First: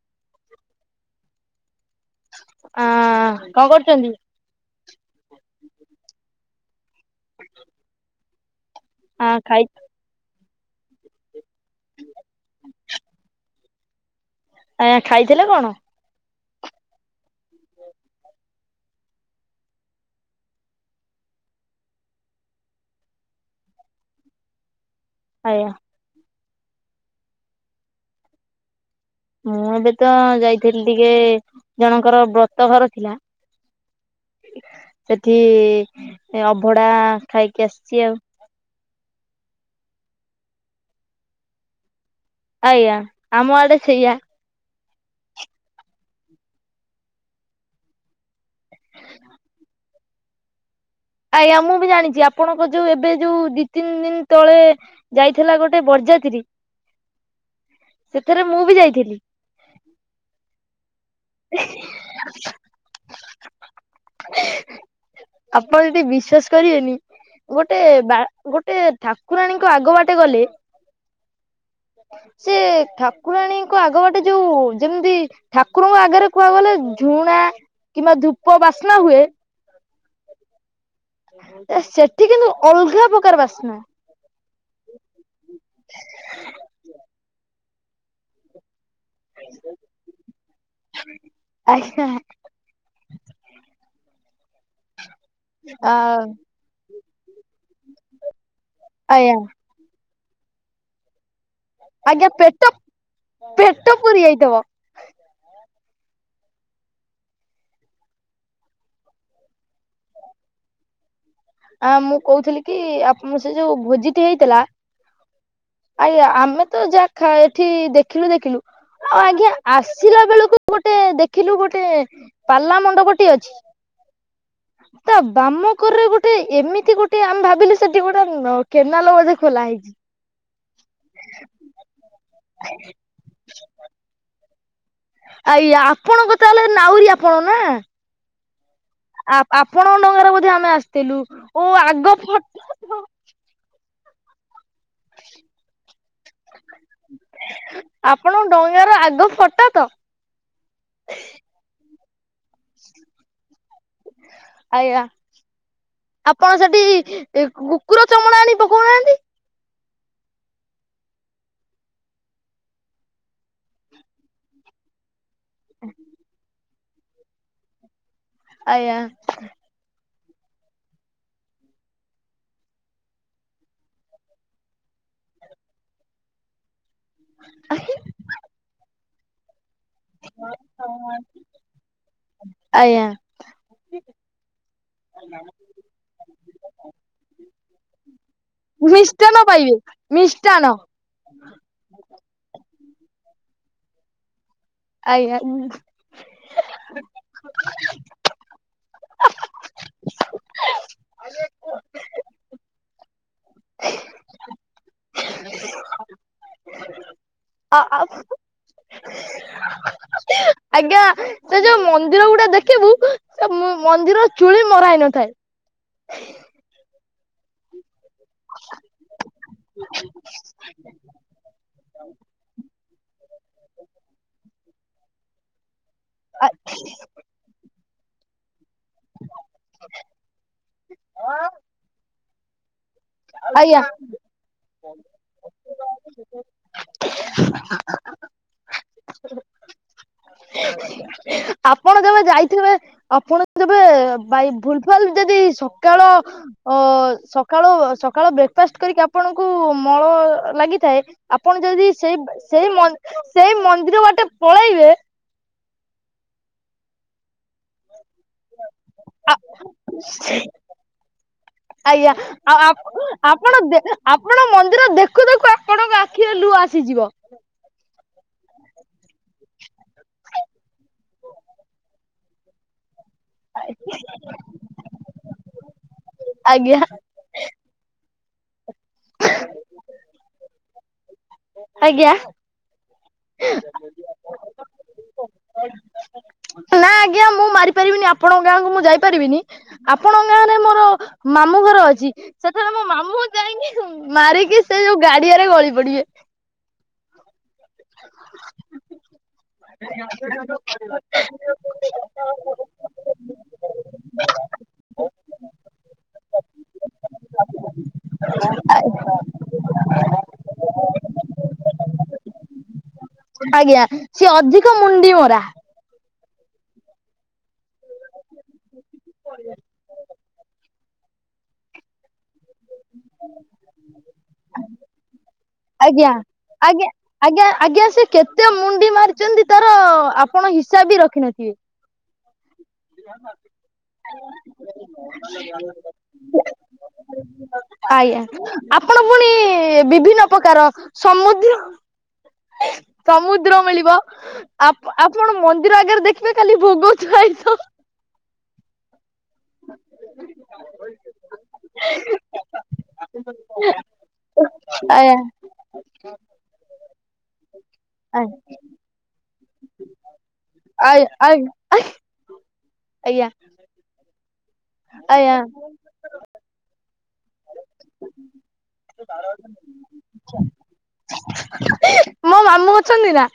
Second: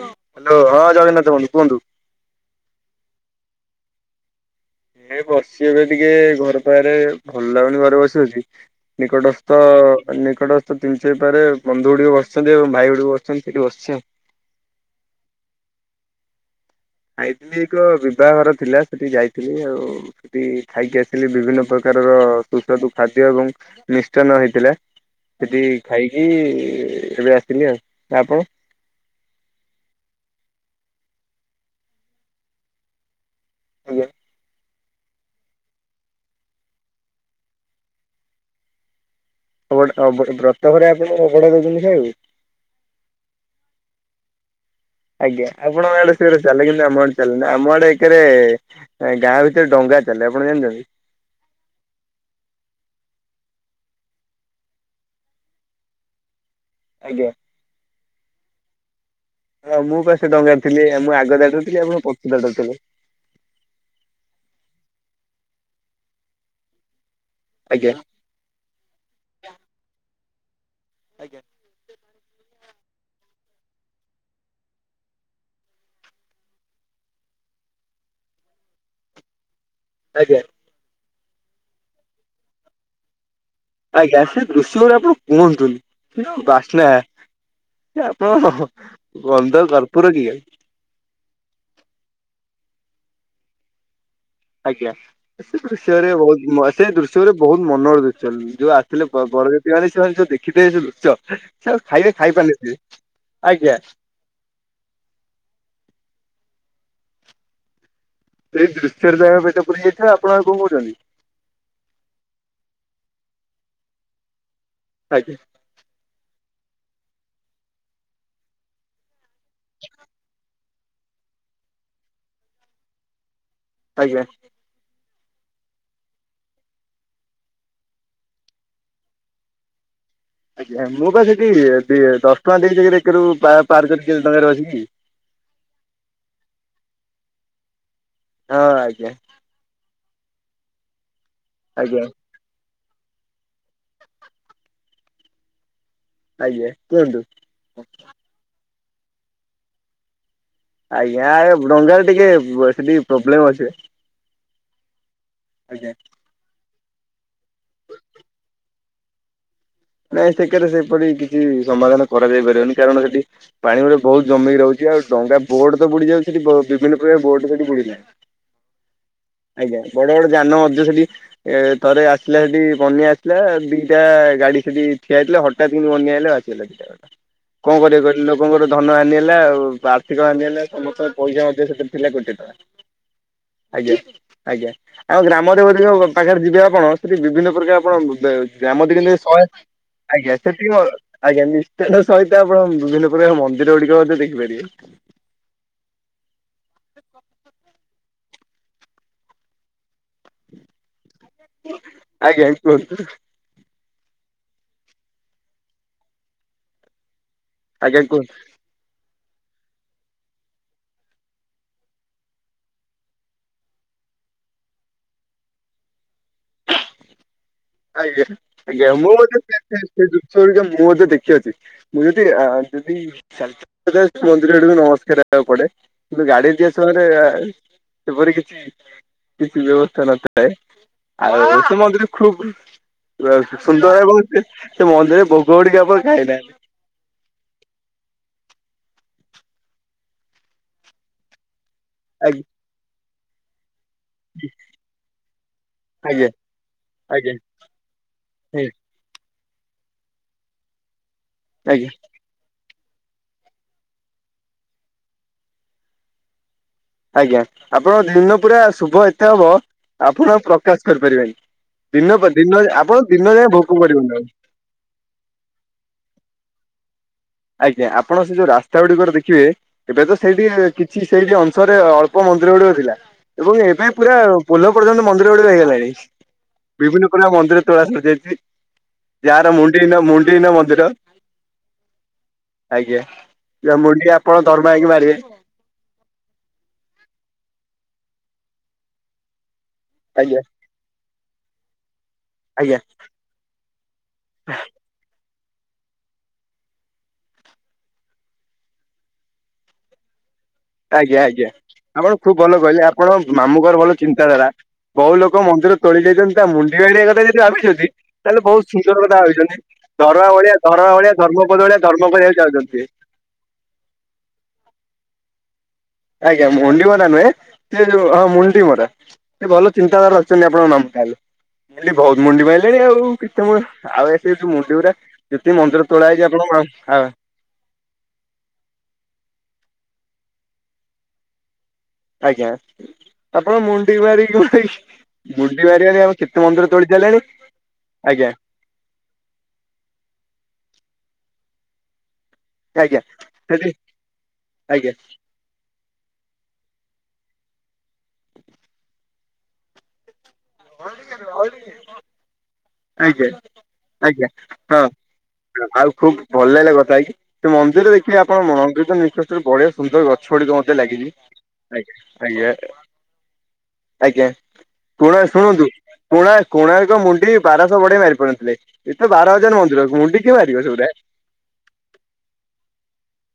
Hello ହଁ ଜଗନ୍ନାଥ ବନ୍ଧୁ କୁହନ୍ତୁ। ଆଁ କଣ କରୁଚନ୍ତି? ଏଇ ବସିଚି ଏବେ ଟିକେ ଘର ପାଖରେ ଭଲ ଲାଗୁନି ଘରେ ବସି ବସି। ଆ ନିକଟସ୍ଥ ଖାଇ ନିକଟସ୍ଥ ତିନି ଚାରି ପାରେ ବନ୍ଧୁ ଗୁଡିକ ବସିଚନ୍ତି ଏବଂ ଭାଇ ଗୁଡିକ ବସିଚ ଏଇଟି ବସିଚି ଆଉ। ଆଁ ଖାଇଥିଲେ କଣ? ଖାଇଥିଲି ଏକ ବିଭାଘର ଥିଲା ସେଠି ଯାଇଥିଲି ଆଉ ସେଠି ଖାଇକି ଆସିଲି ବିଭିନ୍ନ ପ୍ରକାରର ସୁସ୍ୱାଦୁ ଖାଦ୍ୟ ଏବଂ ମିଷ୍ଟାନ ହେଇଥିଲା, ସେଠି ଆଜ୍ଞା ଖାଇକି-ଇ ଏବେ ଆସିଲି ଆଉ। ନା, ଆପଣ? ମୁଁ, ଏବେ ତ ଯାଇଥିଲି ଟିକେ ଜଣଙ୍କର ବ୍ରତଘର ଥିଲା। ଆୟା, ସେଠି ଅଭଡାଁ ଖାଇକି ଆସିଛି ଆଉ। ଅବଡ଼ା ଅବ ବ୍ରତ ଘରେ ଆପଣ ଅଭଡା ଦଉଛନ୍ତି ଖାଇଆକୁ? ଆଜ୍ଞା! ଆମ ଆଡେ ସେଇଆ। ଆଜ୍ଞା, ଆପଣଙ୍କ ଆଡେ ସେରା ଚାଲେ, କିନ୍ତୁ ଆମ ଆଡେ ଚାଲେନି। ଆମ ଆଡେ ଏକେରେ ନାଇଁ ଗାଁ ଭିତରେ ଡଙ୍ଗା ଚାଲେ, ଆପଣ ଜାଣିଛନ୍ତି? ଆୟାଁ, ମୁଁ ବି ଜାଣିଛି ଆପଣଙ୍କ ଯୋଉ, ଏବେ ଯୋଉ ଦି ତିନି ଦିନ ତଳେ ଯାଇଥିଲା ଗୋଟେ ବରଯାତ୍ରୀ, ଆଜ୍ଞା ସେଥିରେ ମୁଁ ବି ଯାଇଥିଲି। ହଁ, ମୁଁ ପା ସେ ଡଙ୍ଗାରେ ଥିଲି, ଆଉ ମୁଁ ଆଗ ଧାଡ଼ିରେ ଥିଲି, ଆପଣ ପଛ ଧାଡ଼ିରେ ଥିଲେ। ଆପଣ ଯଦି ବିଶ୍ଵାସ କରିବେନି! ଗୋଟେ ଆଜ୍ଞା ବା, ଗୋଟେ ଠାକୁରାଣୀଙ୍କ ଆଗ ବାଟେ ଗଲେ ସେ ଠାକ୍ ଠାକୁରାଣୀଙ୍କ ଆଗ ବାଟେ ଯୋଉ, ଯେମିତି ଠାକୁରଙ୍କ ଆଗ୍ ଆଗରେ କୁହା ଗଲେ ଝୁଣା କିମ୍ବା ଧୂପ ବାସ୍ନା ହୁଏ। ଆଜ୍ଞା। ସେଠି କିନ୍ତୁ ଅଲଘା ପ୍ରକାର ବାସ୍ନା। ଆଜ୍ଞା, ସେ ଦୃଶ୍ୟ ଗୁରା ଆପଣ କୁହନ୍ତୁନି! ସେ ଯଉ ବାସ୍ନା! କି ଆପଣ ହଃ ହଃ କନ୍ଧ କର୍ପୁର କିଏ? ଆଜ୍ଞା। ଆଜ୍ଞା, ସେ ଦୃଶ୍ୟରେ ବହୁତ ସେ ଦୃଶ୍ୟରେ ବହୁତ ମନର ଦୃଶ୍ୟ ଯୋଉ ଆ ଥିଲେ ଆଜ୍ଞା ବ-ବରଯାତି ମାନେ ସେମାନେ ସବୁ ଦେଖିଥିବେ ଯଉ ଦୃଶ୍ୟ ସେ ଆଉ ଖାଇବା ଆଜ୍ଞା ପେଟ ଖାଇପାରିନଥିବେ। ଆଜ୍ଞା। ପେଟ ପୁରି ଆଇଥିବ। ସେଇ ଦୃଶ୍ୟରେ, ତାଙ୍କ ପେଟ ପୁରି ଯାଇଥିବ ଆପଣ ଆଉ କଣ କହୁଛନ୍ତି? ଆଁ ମୁଁ କହୁଥିଲି କି, ଆପ୍ ମୁଁ ସେ ଯୋଉ ଭୋଜିଟେ ହେଇଥିଲା ଆଜ୍ଞା। ଆୟା, ଆମେ ତ ଯାହା ଖା ଏଠି ଦେଖିଲୁ ଦେଖିଲୁ ଆ ଆଗ୍ ଜ୍ଞା, ଆସିଲା ବେଳକୁ ଗୋଟେ ଦେଖିଲୁ ଗୋଟେଁ ପାଲା ମଣ୍ଡପ ଟିଏ ଅଛି। ଆଜ୍ଞା। ତା, ବାମକରେ ଗୋଟ୍ ଏମିତି ଗୋଟେ ଆମେ ଭାବିଲୁ ସେଠି ଗୋଟେ, କେନାଲ ବୋଧେ ଖୋଲା ହେଇଛି। ଆଜ୍ଞା, ମୁଁ ବା ସେଠି ଦି ଦଶ ଟଙ୍କା ଦେଇକି ଏକରୁ ପାର୍ କରିକି ଡଙ୍ଗାରେ ବସିକି ଆୟା, ଆପଣଙ୍କ ତା, ହେଲେ ନାଉରୀ ଆପଣ ନା? ହଁ, ଆଜ୍ଞା। ଆ, ଆପଣଙ୍କ ଡଙ୍ଗାରେ ବୋଧେ ଆମେ ଆସିଥିଲୁ ଓ ଆଜ୍ଞା ଆଗ ଫଟ [inaudible] ଆଜ୍ଞା, କୁହନ୍ତୁ। ଆପଣ, ଡ଼ଙ୍ଗାର ର ଆଗ ଫଟ ତ? ଆଜ୍ଞା, ଏ ଡଙ୍ଗାରେ ଟିକେ ସେଠି ଟିକେ ପ୍ରୋବ୍ଲେମ୍ ଅଛି। ଆଜ୍ଞା, ଆଜ୍ଞା। ଆପଣ ସେଠି କୁକୁର ଚମଣା ଆଣି ପକଉନାହାଁନ୍ତି? ନାଇଁ ସେକେରେ, ସେପରି କିଛି ସମାଧାନ କରାଯାଇ ପାରିବନି। କାରଣ ସେଠି ପାଣି ଗୋଟେ ବହୁତ ଜମେଇ ରହୁଛି। ଆଉ ଡଙ୍ଗା ବୋର୍ଡ ତ ବୁଡି ଯାଉ ସେଠି, ବିଭିନ୍ନ ପ୍ରକାର ବୋର୍ଡ ସେଠି ବୁଡି ଲାଇଁ। ଆୟାଁ। ଆଜ୍ଞା, ବଡ ବଡ ଯାନ ମଧ୍ୟ ସେଠି ଏ ଥରେ ଆସିଲା ହେଠି ବନ୍ୟା ଆସିଲା, ଦିଟା ଗାଡି ସେଠି ଠିଆ ହେଇଥିଲା, ହଠତ୍ କିନି ବନ୍ୟା ଆଇଲା। [inaudible] କଣ କରିବା କହିଲୁ, ଲୋକଙ୍କର ଧନ ହାନି ହେଲା ଆଉ ପା ସେ କ ଏମିତି ହେଲେ ସମସ୍ତଙ୍କ ପଇସା ଅଧିକ ସେଠ ଥିଲେ କୋଟିଏ ଟଙ୍କା, ଆଜ୍ଞା। ଆଜ୍ଞା ଆଜ୍ଞା। ଆଉ ଗ୍ରାମରେ ବୋଧେ ଯୋଉ ପାଖରେ ଯିବେ ଆପଣ ସେଠି ବିଭିନ୍ନ ପ୍ରକାର ଆପଣ ଗ୍ରାମ ଦେବୀ ଶହେ ହେଉ ଆଜ୍ଞା ସେଠି ମିଷ୍ଟାନ ଆଜ୍ଞା ନିଷ୍ଟାର ସହିତ ଆପଣ ବିଭିନ୍ନ ପ୍ରକାର ମନ୍ଦିର ଗୁଡିକ ମଧ୍ୟ ଦେଖିପାରିବେ। ଆଜ୍ଞା। [inaudible] ଆଜ୍ଞା କୁହନ୍ତୁ? ଆ ଆଜ୍ଞା ଆ କୁହନ୍ତୁ [inaudible] ଆଜ୍ଞା ସେ ଯୋଉ ମନ୍ଦିର ଗୁଡା ଦେଖିବୁ ସେ ମ ମନ୍ଦିର ଚୁଳି ମରା ହେଇନଥାଏ। ଆଜ୍ଞା ଆଜ୍ଞା ମୁଁ ମଧ୍ୟ ସେ ସେ ସେ ଦୃଶ୍ୟଗୁଡ଼ିକ ମୁ ମଧ୍ୟ ଦେଖି ଆସିଛି। ମୁଁ ଯଦି ଆ ଯଦି ଚା [unintelligible] ମନ୍ଦିର ଆଡକୁ ନମସ୍କାର ହେବାକୁ ପଡେ କିନ୍ତୁ ଗାଡି ଦିଆ ସଙ୍ଗରେ [unintelligible] ସେପରି କିଛି କିଛି ବ୍ୟବସ୍ଥା ନଥାଏ ଆଉ ସେ ମନ୍ଦିର ଖୁବ ଆଜ୍ଞା। ସୁନ୍ଦର ଏବଂ ସେ ସେ ମନ୍ଦିରରେ ଭୋଗ ଗୁଡିକ ଆପଣ ଖାଇନାହାନ୍ତି। [inaudible] ଆପଣ ଯେବେ ଆଜ୍ଞା ଯାଇଥିବେ ଆପଣ ତେବେ ଭାଇ ଭୁଲ ଭାଲ ଯଦି ସକାଳ ଆଜ୍ଞା ଅ ଆଜ୍ଞା ସକାଳ ସକାଳ ବ୍ରେକ୍ଫାଷ୍ଟ କରିକି ଆପଣଙ୍କୁ ମଳ ଲାଗିଥାଏ ଆପଣ ଯଦି ଆଜ୍ଞା ସେଇ ସେଇ ମ ସେଇ ମନ୍ଦିର ବାଟେ ପଳେଇବେ ଆଜ୍ଞା ଆପଣଙ୍କ ଦିନ ପୁରା ଶୁଭ ଏତେ ଆ ହବ ଆପଣ ପ୍ରକାଶ କରିପାରିବେନି। ଦିନ ଆଜ୍ଞା ଦିନ ଆଉ ଆପ ଆପଣ ଦିନ ଯାଏ ଆପଣ ଭୋଗ ଦେ କରିବେନି ଆଉ ଆପଣ ମନ୍ଦିର ଦେଖୁ ଦେଖୁକା ଆପଣଙ୍କ ଆଖିରେ ଲୁହ ଆସିଯିବ। ଆଜ୍ଞା ଆପଣ ସେ ଯୋଉ ରାସ୍ତା ଗୁଡିକରେ ଦେଖିବେ ଏବେ ତ ସେଇଠି କିଛି ସେଇଠି ଅଂଶରେ ଅଳ୍ ମନ୍ଦିର ଗୁଡିକ ଥିଲା ଏବଂ ଏବେ ପୁରା ପୋଲ ପର୍ଯ୍ୟନ୍ତ ମନ୍ଦିର ଗୁଡିକ ହେଇଗଲାଣି ଆଜ୍ଞା ବିଭିନ୍ନ ପୁରା ମନ୍ଦିର ତୋଳା ସରିଯାଇଛି ଯାହାର ମୁଣ୍ଡିହୀନ ମୁଣ୍ଡିହୀନ ମନ୍ଦିର ଆଜ୍ଞା। ଆଜ୍ଞା ଯା ମୁଣ୍ଡି ଆପଣ ଧର୍ମା ହେଇକି ମାରିବେ। ନା ଆଜ୍ଞା ମୁଁ ମାରିପାରିବିନି ଆପଣଙ୍କ ଗାଁକୁ ମୁଁ ଯାଇପାରିବିନି ଆପଣ ଆଜ୍ଞା। ମୋର ମାମୁଁ ଘର ଅଛି ସେଥିରେ ଆଜ୍ଞା ମୋ ମାମୁଁ ଯାଇକି ମାରିକି ସେ ଯୋଉ ଗାଡିଆରେ ଗଳି ପଡିବେ। [inaudible] ଆଜ୍ଞା ଆଜ୍ଞା ଆପଣ ଖୁବ ଭଲ କହିଲେ ଆପଣ ମାମୁଙ୍କର ଭଲ ଚିନ୍ତାଧାରା। ବହୁ ଲୋକ ମନ୍ଦିର ତୋଳି ଯାଇଛନ୍ତି ତା ମୁଣ୍ଡି ମାରିବା କଥା ଯଦି ଭାବିଛନ୍ତି ତାହେଲେ ବହୁତ ସୁନ୍ଦର କଥା ଭାବିଛନ୍ତି। ଧରମା ଭଳିଆ ଧରମା ଭଳିଆ ଧର୍ମପଦ ଭଳିଆ ଧର୍ମ କରିବାକୁ ଜାଉଛନ୍ତି ସିଏ। ଆଜ୍ଞା ସିଏ ଅଧିକ ମୁଣ୍ଡି ମରା। ଆଜ୍ଞା ମୁଣ୍ଡି ମରା ନୁହେଁ ସେ ଯୋଉ ହଁ ମୁଣ୍ଡି ମରା। ସେ ଭଲ ଚିନ୍ତାଧାର ଅଛନ୍ତି ଆପଙ୍କ ମାମୁଁ ତାହାଲେ। ଖାଲି ବହୁତ ମୁଣ୍ଡି ମାଇଲେଣି ଆଉ କେତେ ମୂ ଆଉ ଏ ସେ ଯଉ ମୁଣ୍ଡି ଉରା ଯେତିକି ମନ୍ଦି ଆଜ୍ଞା ଆଜ୍ଞା ଆଜ୍ଞା ଆଜ୍ଞା ସେ କେତେ ମୁଣ୍ଡି ମାରିଛନ୍ତି ତାର ଆପଣ ହିସାବ ବି ରଖିିନଥିବେ? ଆଜ୍ଞା। ଆପଣ ମୁଣ୍ଡି ମାରିକି ପୁରା ଇ ମୁଣ୍ଡି ମାରି ମାରି ଆଉ କେତେ ମନ୍ଦିର ତୋଳି ସାଇଲେଣି। ଆଜ୍ଞା ଆପଣ ପୁଣି ବିଭିନ୍ନ ପ୍ରକାର ସମୁଦ୍ର ଆଜ୍ଞା ସମୁଦ୍ର ସେଠି ମିଳିବ ଆ ଆଜ୍ଞା। ଆପଣ ମ ମନ୍ଦିର ଆଗରେ ଦେଖିବେ ଖାଲି ଭୋଗ ଥୁଆ ହୋଇଥିବ। [unintelligible] ଆଜ୍ଞା ଆଜ୍ଞା ଆଜ୍ଞା ହଁ। ଆଉ ଖୁବ ଭଲ ଲାଗିଲା କଥା ହେଇକି ସେ ମନ୍ଦିରରେ ଦେଖିବେ ଆପଣ ମନ୍ଦିର ତ ନିଶ ବଢିଆ ସୁନ୍ଦର ଗଛ ଗୁଡିକ ମତେ ଲାଗିଛି ଆଜ୍ଞା ଆଜ୍ଞା ଆଜ୍ଞା ଆଜ୍ଞା। ଆଜ୍ଞା। ଆଜ୍ଞା [unintelligible] ର୍ ଆଜ୍ଞା। ଶୁଣନ୍ତୁ କୋଣାର୍ କୋଣାର୍କ ମୁଣ୍ଡି ବାରଶହ ବଢେଇ ମାରି ପାରୁନଥିଲେ ଏତେ ବାର ହଜାର ମନ୍ଦିର ମୁଣ୍ଡି କିଏ ମାରିବ ସେଗୁଡା ମୋ ମାମୁଁ ଅଛନ୍ତି ନା?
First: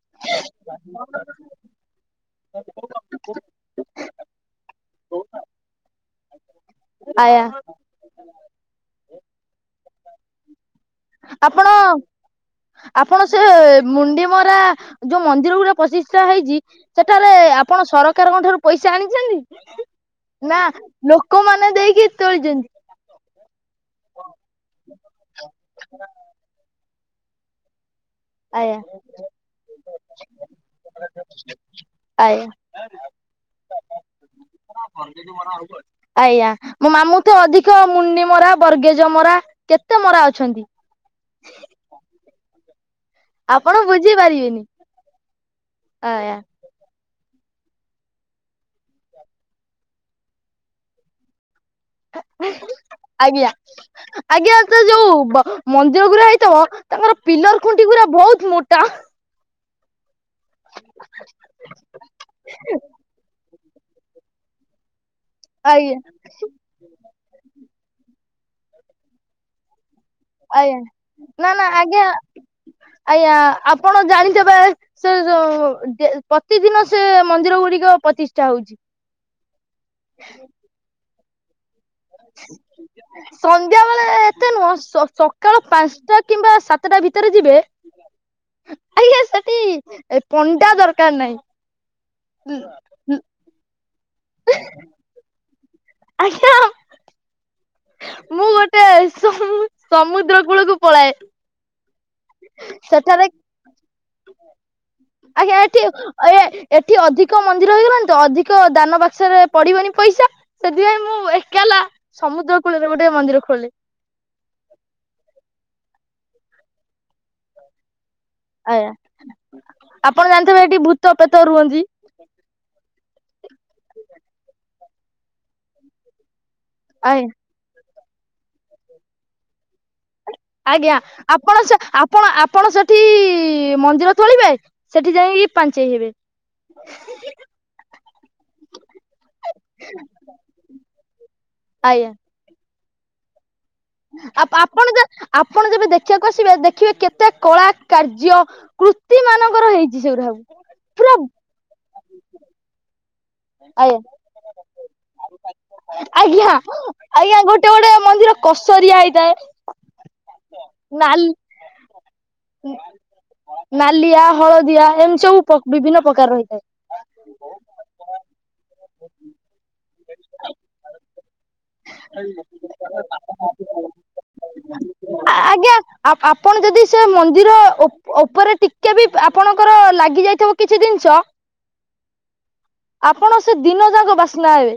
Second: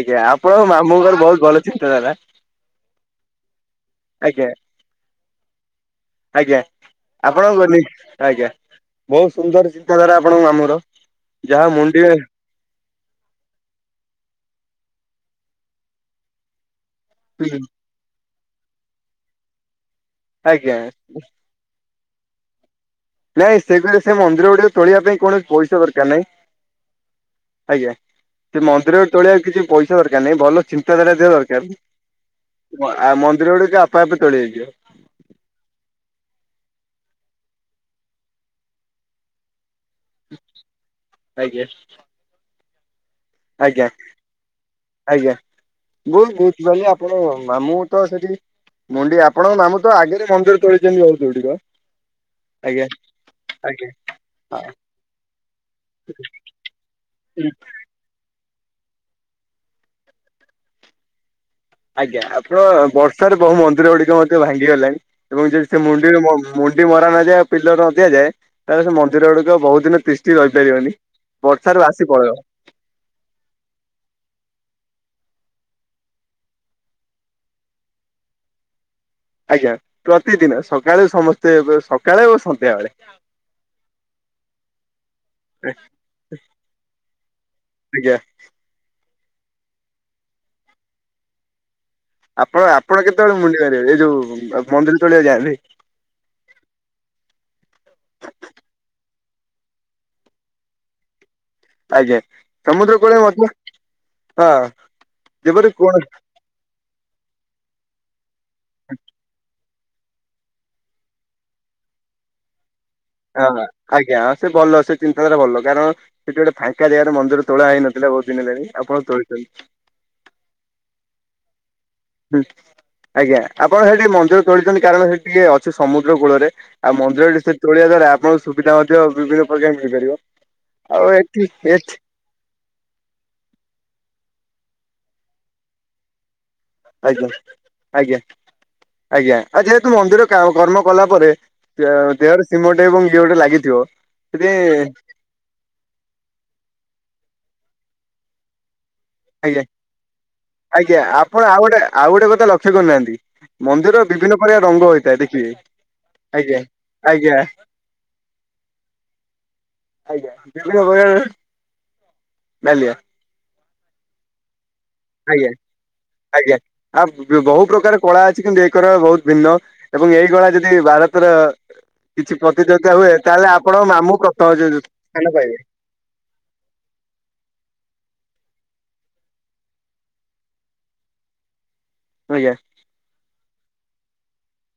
ଆଜ୍ଞା ଆପଣଙ୍କ ମାମୁଁଙ୍କର ବହୁତ ଭଲ ଚିନ୍ତାଧାରା। [unintelligible] ଆଜ୍ଞା। ଆଜ୍ଞା ଆୟା ଆପଣ କହନି ଆଜ୍ଞା। ବହୁତ ସୁନ୍ଦର ଚିନ୍ତାଧାରା ଆପଣଙ୍କ ମାମୁଁ ର ଆପଣ ଯାହା ମୁଣ୍ଡି ଆପଣ ସେ ମୁଣ୍ଡିମରା ଯୋଉ ମନ୍ଦିର ଗୁଡା ପ୍ରତିଷ୍ଠା ହେଇଛି ସେଠାରେ [unintelligible] ଆପଣ ସରକାରଙ୍କ ଠାରୁ ପଇସା ଆଣିଛନ୍ତି? ନା ଆଜ୍ଞା ଲୋକମାନେ ଦେଇକି ତୋଳିଛନ୍ତି। ନାଇଁ ସେପାଇଁ ସେ ମନ୍ଦିର ଗୁଡିକ ତୋଳିବା ପାଇଁ କୌଣସି ପଇସା ଦରକାର ନାହିଁ ଆଜ୍ଞା। ସେ ଆୟା ମନ୍ଦିର ତୋଳିଆକୁ କିଛି ପଇସା ଦରକାର ନାହିଁ ଭଲ ଚିନ୍ତାଧାରା ଥିବା ଦରକାର। ଆୟା [unintelligible] ମନ୍ଦିର ଗୁଡିକ ଆପେ ଆପେ ତୋଳି ହୋଇଯିବ। ଆଜ୍ଞା ମୋ ମାମୁଁ ତ ଅଧିକ ମୁଣ୍ଡି ମରା ବରଗେଜ ମରା କେତେ ମରା ଅଛନ୍ତି। ଆଜ୍ଞା। ଆପଣ ଆଜ୍ଞା ବୁଝି ପାରିବେନି ଆଜ୍ଞା ଆୟା ବହୁତ ବହୁତ। ମୁଁ କହିଲେ ଆପଣ ମାମୁଁ ତ ସେଠି ମୁଣ୍ଡି ଆପଣଙ୍କ ମାମୁ ତ ଆଗରେ ମନ୍ଦିର ତଳିଛନ୍ତି ବୋହୁତ ଗୁଡ଼ିକ। ଆଜ୍ଞା। ଆଜ୍ଞା ତ ଯୋଉ ମନ୍ଦିର ଗୁରା ହେଇଥିବ ତାଙ୍କର ହୁଁ। ପିଲର ଖୁଣି ଟି ପୁରା ବହୁତ ମୋଟା। ଆଜ୍ଞା ଆପଣଙ୍କର ବର୍ଷାରେ ବହୁ ମନ୍ଦିର ଗୁଡିକ ମଧ୍ୟ ଭାଙ୍ଗିଗଲାଣି। ଏବଂ ଯଦି ସେ ଆଜ୍ଞା ମୁଣ୍ଡିରୁ ମୁଣ୍ଡି ମ ମାରା ନଯାଏ ପିଲ ନ ଦିଆଯାଏ ତାହେଲେ ସେ ମନ୍ଦିର ଗୁଡିକ ବହୁତ ଦିନ ତିସ୍ କି ଆଜ୍ଞା ରହିପାରିବନି ନା ନା ବର୍ଷାରୁ ଆଜ୍ଞା ଭାସି ପଳେଇବ। ଆଜ୍ଞା ଆପଣ ଜାଣିଥିବେ। ସେ ଯଉ ଡେ ପ୍ରତିଦିନ ସେ ମନ୍ଦିର ଗୁଡିକ ପ୍ରତିଷ୍ଠା ହଉଛି। ଆଜ୍ଞା ପ୍ରତିଦିନ ସକାଳେ ସମସ୍ତେ ସକାଳେ ଓ ସନ୍ଧ୍ୟାବେଳେ। ସନ୍ଧ୍ୟା ବେଳେ ଏତେ ନୁହଁ ସ-ସକାଳ ପାଞ୍ଚଟା କିମ୍ବା ସାତଟା ଭିତରେ ଯିବେ ଆଜ୍ଞା। ଆଜ୍ଞା ସେଠି ପଣ୍ଡା ଦରକାର ନାହିଁ। ଆପଣ ଆପଣ କେତେବେଳେ ମୁଣ୍ଡି ମାରିବେ ଏଇ ଯୋଉ ମନ୍ଦିର ତୋଳିବାକୁ ଯାଆନ୍ତି? ଆଜ୍ଞା ମୁଁ ଗୋଟେ ସମ ସମୁଦ୍ର କୂଳକୁ ପଳାଏ ଆଜ୍ଞା ସମୁଦ୍ର କୂଳ ସେଠାରେ ମଧ୍ୟ ହଁ ଆଜ୍ଞା ଯେପରି ଏଠି କଣ ଏ ଏଠି ଅଧିକ ମନ୍ଦିର ହେଇଗଲାଣି ତ ଅଧିକ ଦାନ ବାକ୍ସରେ ପଡିବନି ପଇସା ସେଥିପାଇଁ ମୁଁ ଏକାଲା ସମୁଦ୍ର କୋଳରେ ଗୋଟେ ମନ୍ଦିର ହଁ ଖୋଳି ଆଜ୍ଞା ସେ ଭଲ ସେ ଚିନ୍ତାଧାରା ଭଲ କାରଣ ସେଠି ଗୋଟେ ଫାଙ୍କା ଜାଗା ରେ ମନ୍ଦିରେ ତୋଳା ହେଇନଥିଲା। ବହୁ ଦିନ ହେଲେଣି ଆଜ୍ଞା ଆପଣ ତୋଳିଦିଅନ୍ତି। ଆପଣ ଜାଣିଥିବେ ଏଠି ଭୂତ ପେତ ରୁହନ୍ତି। ହୁଁ ଆଜ୍ଞା ଆପଣ ସେଠି ମନ୍ଦିର ତୋଳିଛନ୍ତି କାରଣ ସେ ଟିକେ ଅଛି ସମୁଦ୍ର କୂଳରେ ଆଉ ଆଜ୍ଞା ମନ୍ଦିର ସେ ତୋଳିବା ଦ୍ଵାରା ଆପଣଙ୍କୁ ସୁବିଧା ମଧ୍ୟ ବିଭିନ୍ନ ପ୍ରକାର ମିଳିପାରିବ। ଆଜ୍ଞା ଆଉ ଏଠି ଆପଣ ସେ ଏଠି ଆପ ଆପଣ ଆପଣ ସେଠି ମନ୍ଦିର ତୋଳିବେ ସେଠି ଯାଇକି ପାଞ୍ଚେଇ ହେବେ? ଆଜ୍ଞା ଆଜ୍ଞା। ଆଜ୍ଞା ଆଉ ଯେହେତୁ ମନ୍ଦିରରେ କା କର୍ମ କଲା ପରେ ଆଜ୍ଞା ଦେହରେ ସିମୋ ଟେ ଏବଂ ଇଅ ଗୋଟେ ଲାଗିଥିବ। ଆପ ସେଥିପାଇଁ ଆପଣ ଆପଣ ଯେବେ ଦେଖିବାକୁ ଆସିବେ ଦେଖିବେ କେତେ କଳା କାର୍ଯ୍ୟ କୃ ତି ମାନଙ୍କର ହେଇଛି ସେଗୁରା ସବୁ ପୁରା ସୁଣ ଆଉ ଗୋଟେ। ଆଉ ଗୋଟେ କଥା ଲକ୍ଷ୍ୟ କରିନାହାନ୍ତି ଆଜ୍ଞା ମନ୍ଦିର ବିଭିନ୍ନ ପ୍ରକାର ରଙ୍ଗ ହୋଇଥାଏ ଦେଖିବେ। ଆଜ୍ଞା ଆଜ୍ଞା ଗୋଟେ ଗୋଟେ ମନ୍ଦିର କସରିଆ ହେଇଥାଏ। ଆଜ୍ଞା ବିଭିନ୍ନ ପ୍ରକାରେ ନାଲି ନାଲିଆ। ନାଲିଆ, ହଳଦିଆ। ଏମିତି ସବୁ ଆଜ୍ଞା ବିଭିନ୍ନ ପ୍ରକାର ଆଜ୍ଞା ରହିଥାଏ ଆପ ଯୋଉ ବହୁ ପ୍ରକାର କଳା ଅଛି କିନ୍ତୁ ଏଇ କଳା ବହୁତ ଭିନ୍ନ ଏବଂ ଏଇ କଳା ଯଦି ଭାରତର। କିଛି ପ୍ରତି ଯୋଗିତା ହୁଏ ତାହେଲେ ଆପଣ ମାମୁଁ ପ୍ରଥ ଯ ଯୋଉ ସ୍ଥାନ ପାଇବେ। ଆପ୍ ଆପଣ ଯଦି ସେ ମନ୍ଦିର ଓପ ଓପରେ ଟିକେ ବି ଆପଣଙ୍କର ଲାଗି ଯାଇଥିବ କିଛି ଜିନିଷ ଆଜ୍ଞା। ଆପଣ ସେ ଦିନ ଯାକ ବାସ୍ନା ହେବେ।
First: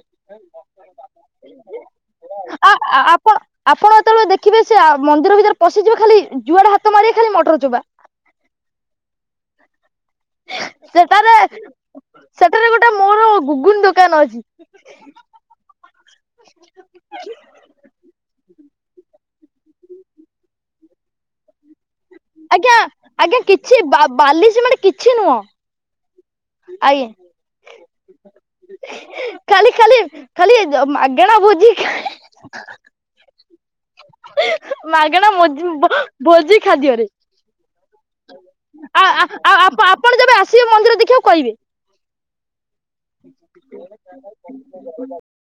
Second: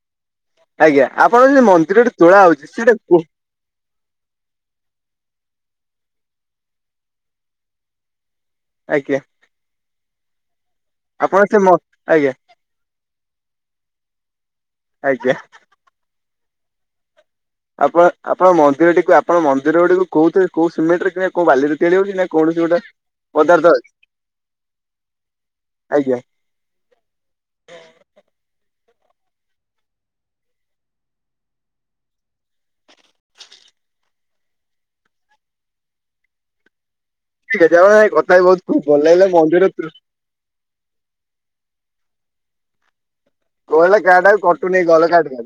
ଆଜ୍ଞା ଆପଣର ସେ ଯୋଉ ମନ୍ଦିର ଟି ତୋଳା ଆ ହଉଛି ସେଇଟା କ ଆପଣ ଆପଣ ଯେତେବେଳେ ଦେଖିବେ ସେ ଆ ମନ୍ଦିର ଭିତରେ ପଶିଯିବେ ଖାଲି ଯୁଆଡେ ହାତ ମାରିବେ ଖାଲି ମଟର ଚୋପା। ଆଜ୍ଞା ସେଠାରେ ଆପଣ ସେ ମ ଆଜ୍ଞା ସେଠାରେ ଗୋଟେ ମୋର ଗୁଗୁନି ଦୋକାନ ଅଛି। ଆଜ୍ଞା [inaudible] ଆପଣ ଆପଣ ମନ୍ଦିର ଟିକୁ ଆପଣ ମନ୍ଦିର ଗୁଡିକୁ କୋଉଥିରେ କୋଉ ସିମଣ୍ଟରେ କି କୋଉ ବାଲିରେ ତିଆରି ହଉଛି ନା କୌଣସି ଆଜ୍ଞା ଗୋଟେ ଆଜ୍ଞା ପଦାର୍ଥ କିଛି ଅଛି ବା ବାଲି ସିମେଟ୍ ମାନେ କିଛି ନୁହଁ। ଆଜ୍ଞା। ଆଜ୍ଞା। ଖାଲି ଖାଲି ଖାଲି ଯୋ ମାଗଣା ଭୋଜି ଖା ମାଗଣା ମ ଭୋଜି ଖାଦ୍ୟରେ। ଠିକ୍ ଯା ହାଉ କଥା ହେଇ ବହୁତ ଭଲ ଲାଗିଲା ମନ୍ଦିର ସିଏ ମନ୍ଦିର ଦେଖିବାକୁ କହିବେ। ହ ଉ ହେଲା କାଟ ଆଉ କଟୁନି କଲ କାଟ।